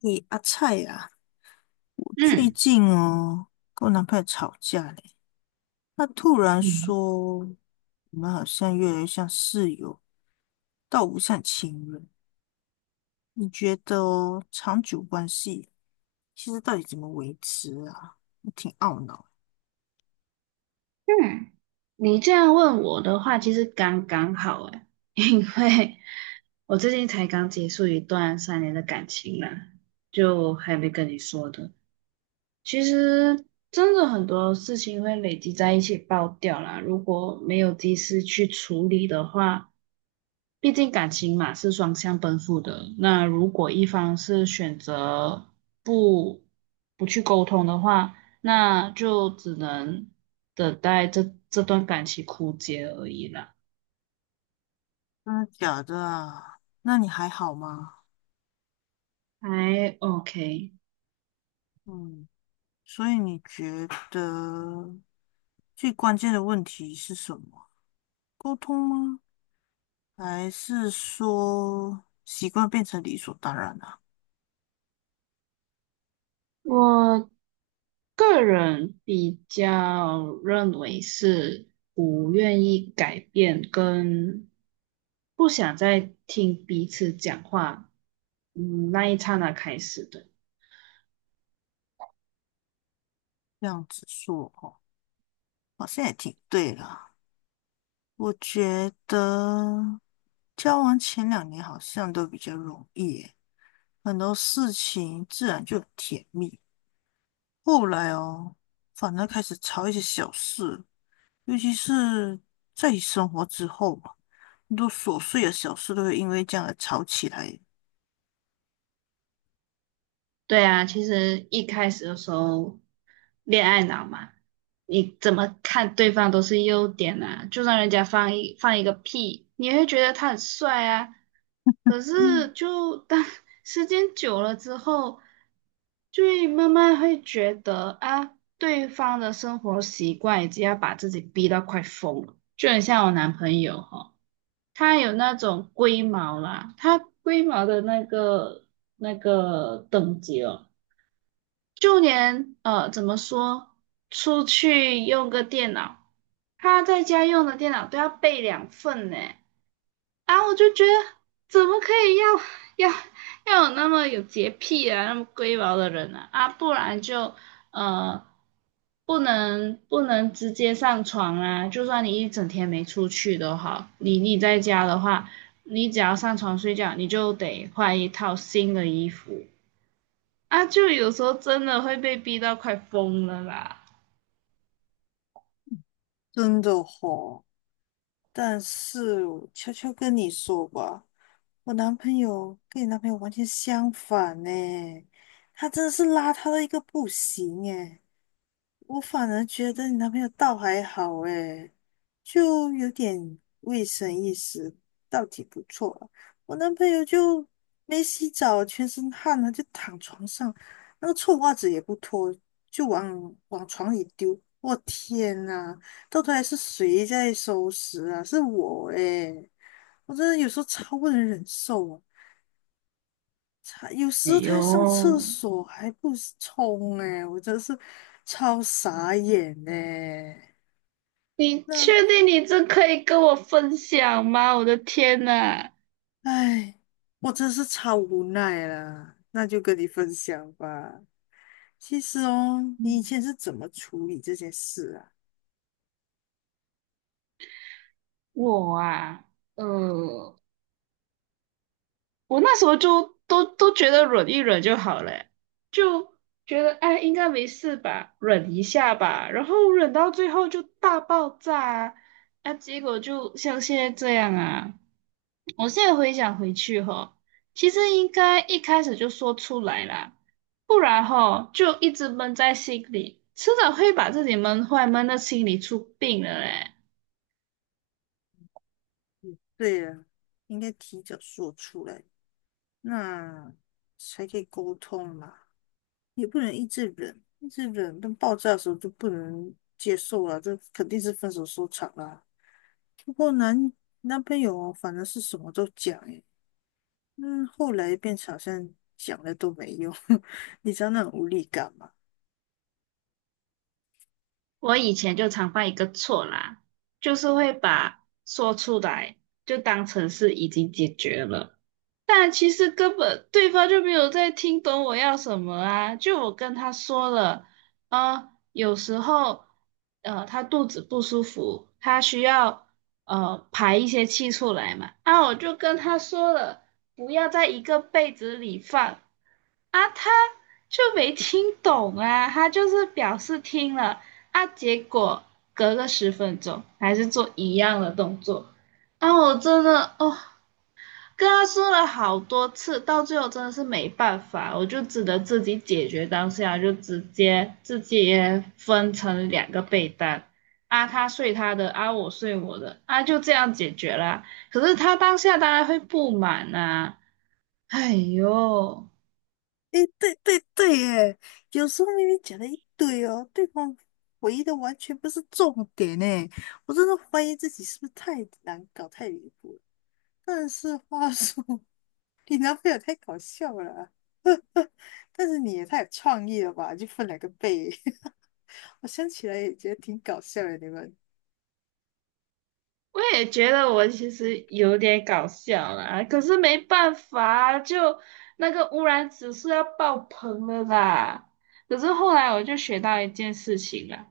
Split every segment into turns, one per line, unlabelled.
你阿菜呀、我最
嗯
近哦跟我男朋友吵架嘞，他突然
嗯，
说我们好像越来越像室友，倒不像情人。你觉得哦长久关系其实到底怎么维持啊？我挺懊恼。
嗯，你这样问我的话，其实刚刚好诶。因为我最近才刚结束一段三年的感情啦，就还没跟你说的。其实真的很多事情会累积在一起爆掉啦，如果没有及时去处理的话，毕竟感情嘛是双向奔赴的。那如果一方是选择不不去沟通的话，那就只能等待这段感情枯竭而已啦。
真的假的啊？那你还好吗？
还 OK。
嗯，所以你觉得最关键的问题是什么？沟通吗？还是说习惯变成理所当然了？
我个人比较认为是不愿意改变跟不想再听彼此讲话，嗯，那一刹那开始的。
这样子说哦，好像也挺对啦。我觉得交往前两年好像都比较容易耶，很多事情自然就很甜蜜。后来哦，反而开始吵一些小事，尤其是在一起生活之后嘛，很多琐碎的小事都会因为这样而吵起来。
对啊，其实一开始的时候，恋爱脑嘛，你怎么看对方都是优点啊。就算人家放一个屁，你也会觉得他很帅啊。可
嗯，
是就当 时间久了之后，就会慢慢会觉得啊，对方的生活习惯已经要把自己逼到快疯了。就很像我男朋友哈、他有那种龟毛啦，他龟毛的那个等级哦。就连怎么说，出去用个电脑，他在家用的电脑都要备两份呢。啊，我就觉得怎么可以要要要有那么有洁癖啊，那么龟毛的人啊？啊，不然就呃，不能直接上床啊。就算你一整天没出去都好，你在家的话，你只要上床睡觉，你就得换一套新的衣服。啊，就有时候真的会被逼到快疯了啦。
真的吼、但是我悄悄跟你说吧。我男朋友跟你男朋友完全相反呢，他真的是邋遢到一个不行诶，我反而觉得你男朋友倒还好诶，就有点卫生意识，倒挺不错了。我男朋友就没洗澡，全身汗了就躺床上，那个臭袜子也不脱，就往往床里丢。我天呐，到头来是谁在收拾啊？是我诶，我真的有时候超不能忍受啊。他有
哎
时他上厕
呦，
所还不冲哎、我真是超傻眼呢。
你
那
确定你这可以跟我分享吗？我的天呐，
哎，我真是超无奈啦。那就跟你分享吧。其实哦，你以前是怎么处理这件事啊？
我啊，呃，我那时候就都觉得忍一忍就好了欸，就觉得哎应该没事吧，忍一下吧，然后忍到最后就大爆炸啊，啊结果就像现在这样啊。我现在回想回去哈，其实应该一开始就说出来啦，不然哈就一直闷在心里，迟早会把自己闷坏，闷到心里出病了嘞。
嗯，对啊，应该提早说出来，那才可以沟通嘛。也不能一直忍，一直忍，等爆炸的时候就不能接受了，这肯定是分手收场啦。不过男那边有，反正是什么都讲诶。嗯，后来变成好像讲了都没用，你知道那种无力感吗？
我以前就常犯一个错啦，就是会把说出来就当成是已经解决了，但其实根本对方就没有在听懂我要什么啊。就我跟他说了，啊，有时候他肚子不舒服，他需要排一些气出来嘛，啊，我就跟他说了，不要在一个被子里放，啊，他就没听懂啊，他就是表示听了啊，结果隔个十分钟还是做一样的动作，啊，我真的哦，跟他说了好多次，到最后真的是没办法，我就只能自己解决当下，就直接自己分成两个被单。啊，他睡他的，啊，我睡我的，啊，就这样解决啦。可是他当下当然会不满啊，哎呦。
诶，对对对，耶，有时候明明讲了一堆哦，对方回忆的完全不是重点诶，我真的怀疑自己是不是太难搞、太离谱了。但是话说，你男朋友太搞笑了啊，但是你也太有创意了吧，就分两个背，我想起来也觉得挺搞笑的，你们。
我也觉得我其实有点搞笑啦，可是没办法，就那个污染指数要爆棚了啦。可是后来我就学到一件事情啦，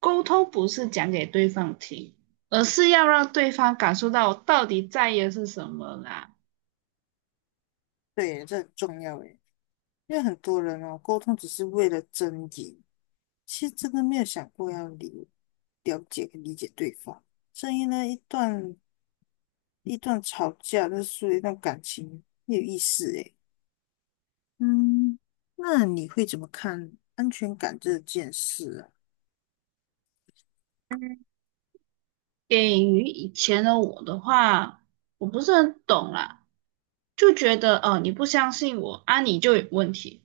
沟通不是讲给对方听，而是要让对方感受到我到底在意的是什么啦。
对，这很重要诶。因为很多人哦，沟通只是为了争赢，其实真的没有想过要了解跟理解对方。所以呢，一段吵架，那是一段感情，没有意思诶。嗯，那你会怎么看安全感这件事啊？
给予以前的我的话，我不是很懂啦，就觉得哦，你不相信我啊，你就有问题。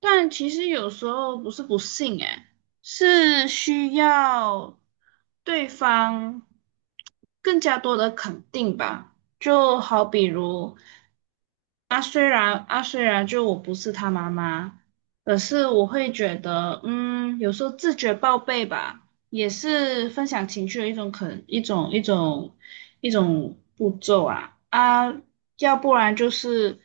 但其实有时候不是不信，诶，是需要对方更加多的肯定吧。就好比如啊，虽然啊，虽然就我不是他妈妈，可是我会觉得，嗯，有时候自觉报备吧，也是分享情绪的一种步骤啊，要不然就是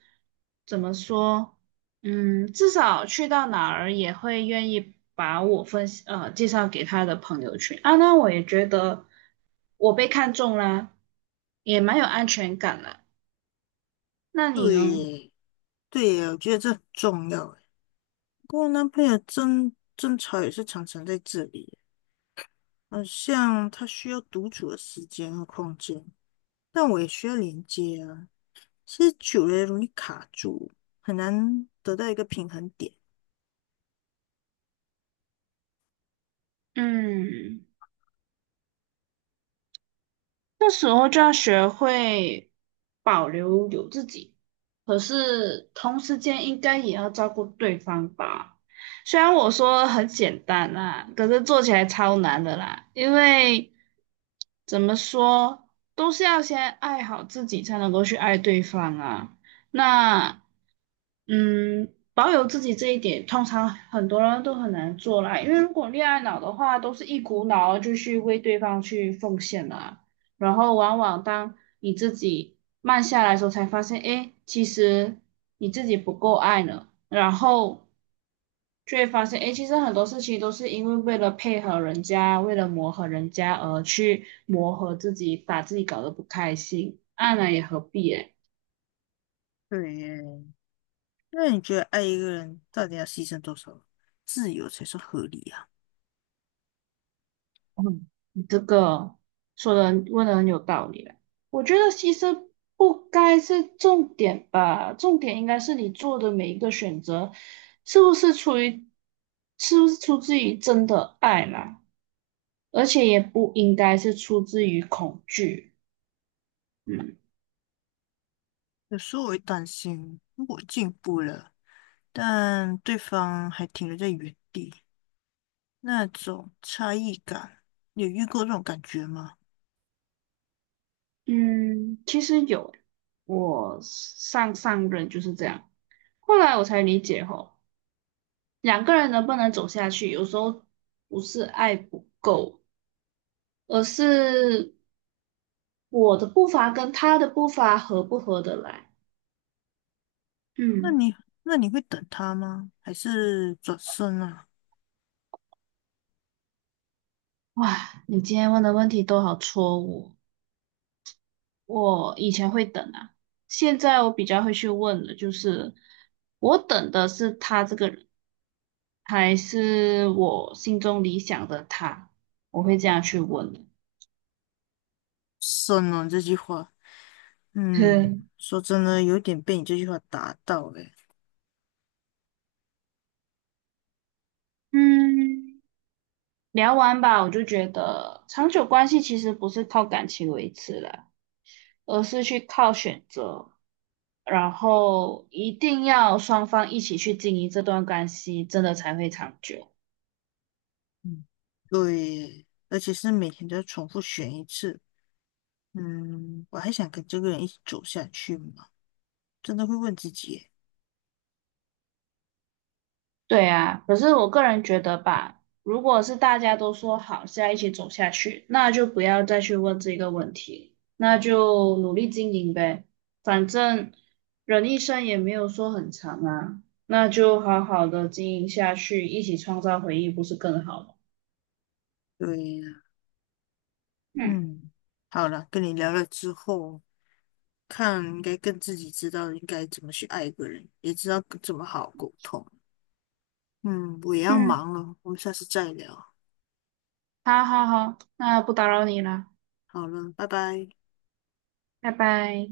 怎么说？嗯，至少去到哪儿也会愿意把我分享介绍给他的朋友圈啊。那我也觉得我被看中啦，也蛮有安全感的。那你
对
呢？
耶，对耶，我觉得这很重要诶。跟我男朋友争吵也是常常在这里耶，好像他需要独处的时间和空间，但我也需要连接啊。其实久了容易卡住，很难得到一个平衡点。
嗯。这时候就要学会保留有自己，可是同时间应该也要照顾对方吧。虽然我说很简单啦，可是做起来超难的啦，因为怎么说，都是要先爱好自己，才能够去爱对方啊。那，嗯，保有自己这一点，通常很多人都很难做啦，因为如果恋爱脑的话，都是一股脑儿就去为对方去奉献啦。然后往往当你自己慢下来的时候，才发现，哎，其实你自己不够爱呢。然后却发现，哎，其实很多事情都是因为为了配合人家，为了磨合人家而去磨合自己，把自己搞得不开心，爱呢也何必哎。
对耶，那你觉得爱一个人到底要牺牲多少自由才算合理啊？
嗯，你这个说的问的很有道理嘞。我觉得牺牲不该是重点吧，重点应该是你做的每一个选择，是不是出于，是不是出自于真的爱啦，而且也不应该是出自于恐惧。嗯
有时候我会担心，如果进步了，但对方还停留在原地，那种差异感，你有遇过这种感觉吗？
嗯，其实有欸，我上上任就是这样，后来我才理解吼，两个人能不能走下去，有时候不是爱不够。而是我的步伐跟他的步伐合不合得来？
那
嗯，
你那你会等他吗？还是转身啊？
哇，你今天问的问题都好戳我。我以前会等啊，现在我比较会去问的就是，我等的是他这个人，还是我心中理想的他？我会这样去问的
身啊，这句话，嗯，
哼
说真的，有点被你这句话打到诶。
嗯，聊完吧，我就觉得长久关系其实不是靠感情维持了，而是去靠选择。然后一定要双方一起去经营这段关系，真的才会长久。
嗯，对，而且是每天都要重复选一次。嗯，我还想跟这个人一起走下去嘛？真的会问自己耶。
对啊，可是我个人觉得吧，如果是大家都说好是要一起走下去，那就不要再去问这个问题，那就努力经营呗。反正人一生也没有说很长啊，那就好好的经营下去，一起创造回忆，不是更好吗？
对呀，
嗯
嗯，好了，跟你聊了之后，看应该更自己知道应该怎么去爱一个人，也知道怎么好好沟通。嗯，我也要
嗯，
忙了，我们下次再聊。
好好好，那不打扰你了，
好了，拜拜。
拜拜。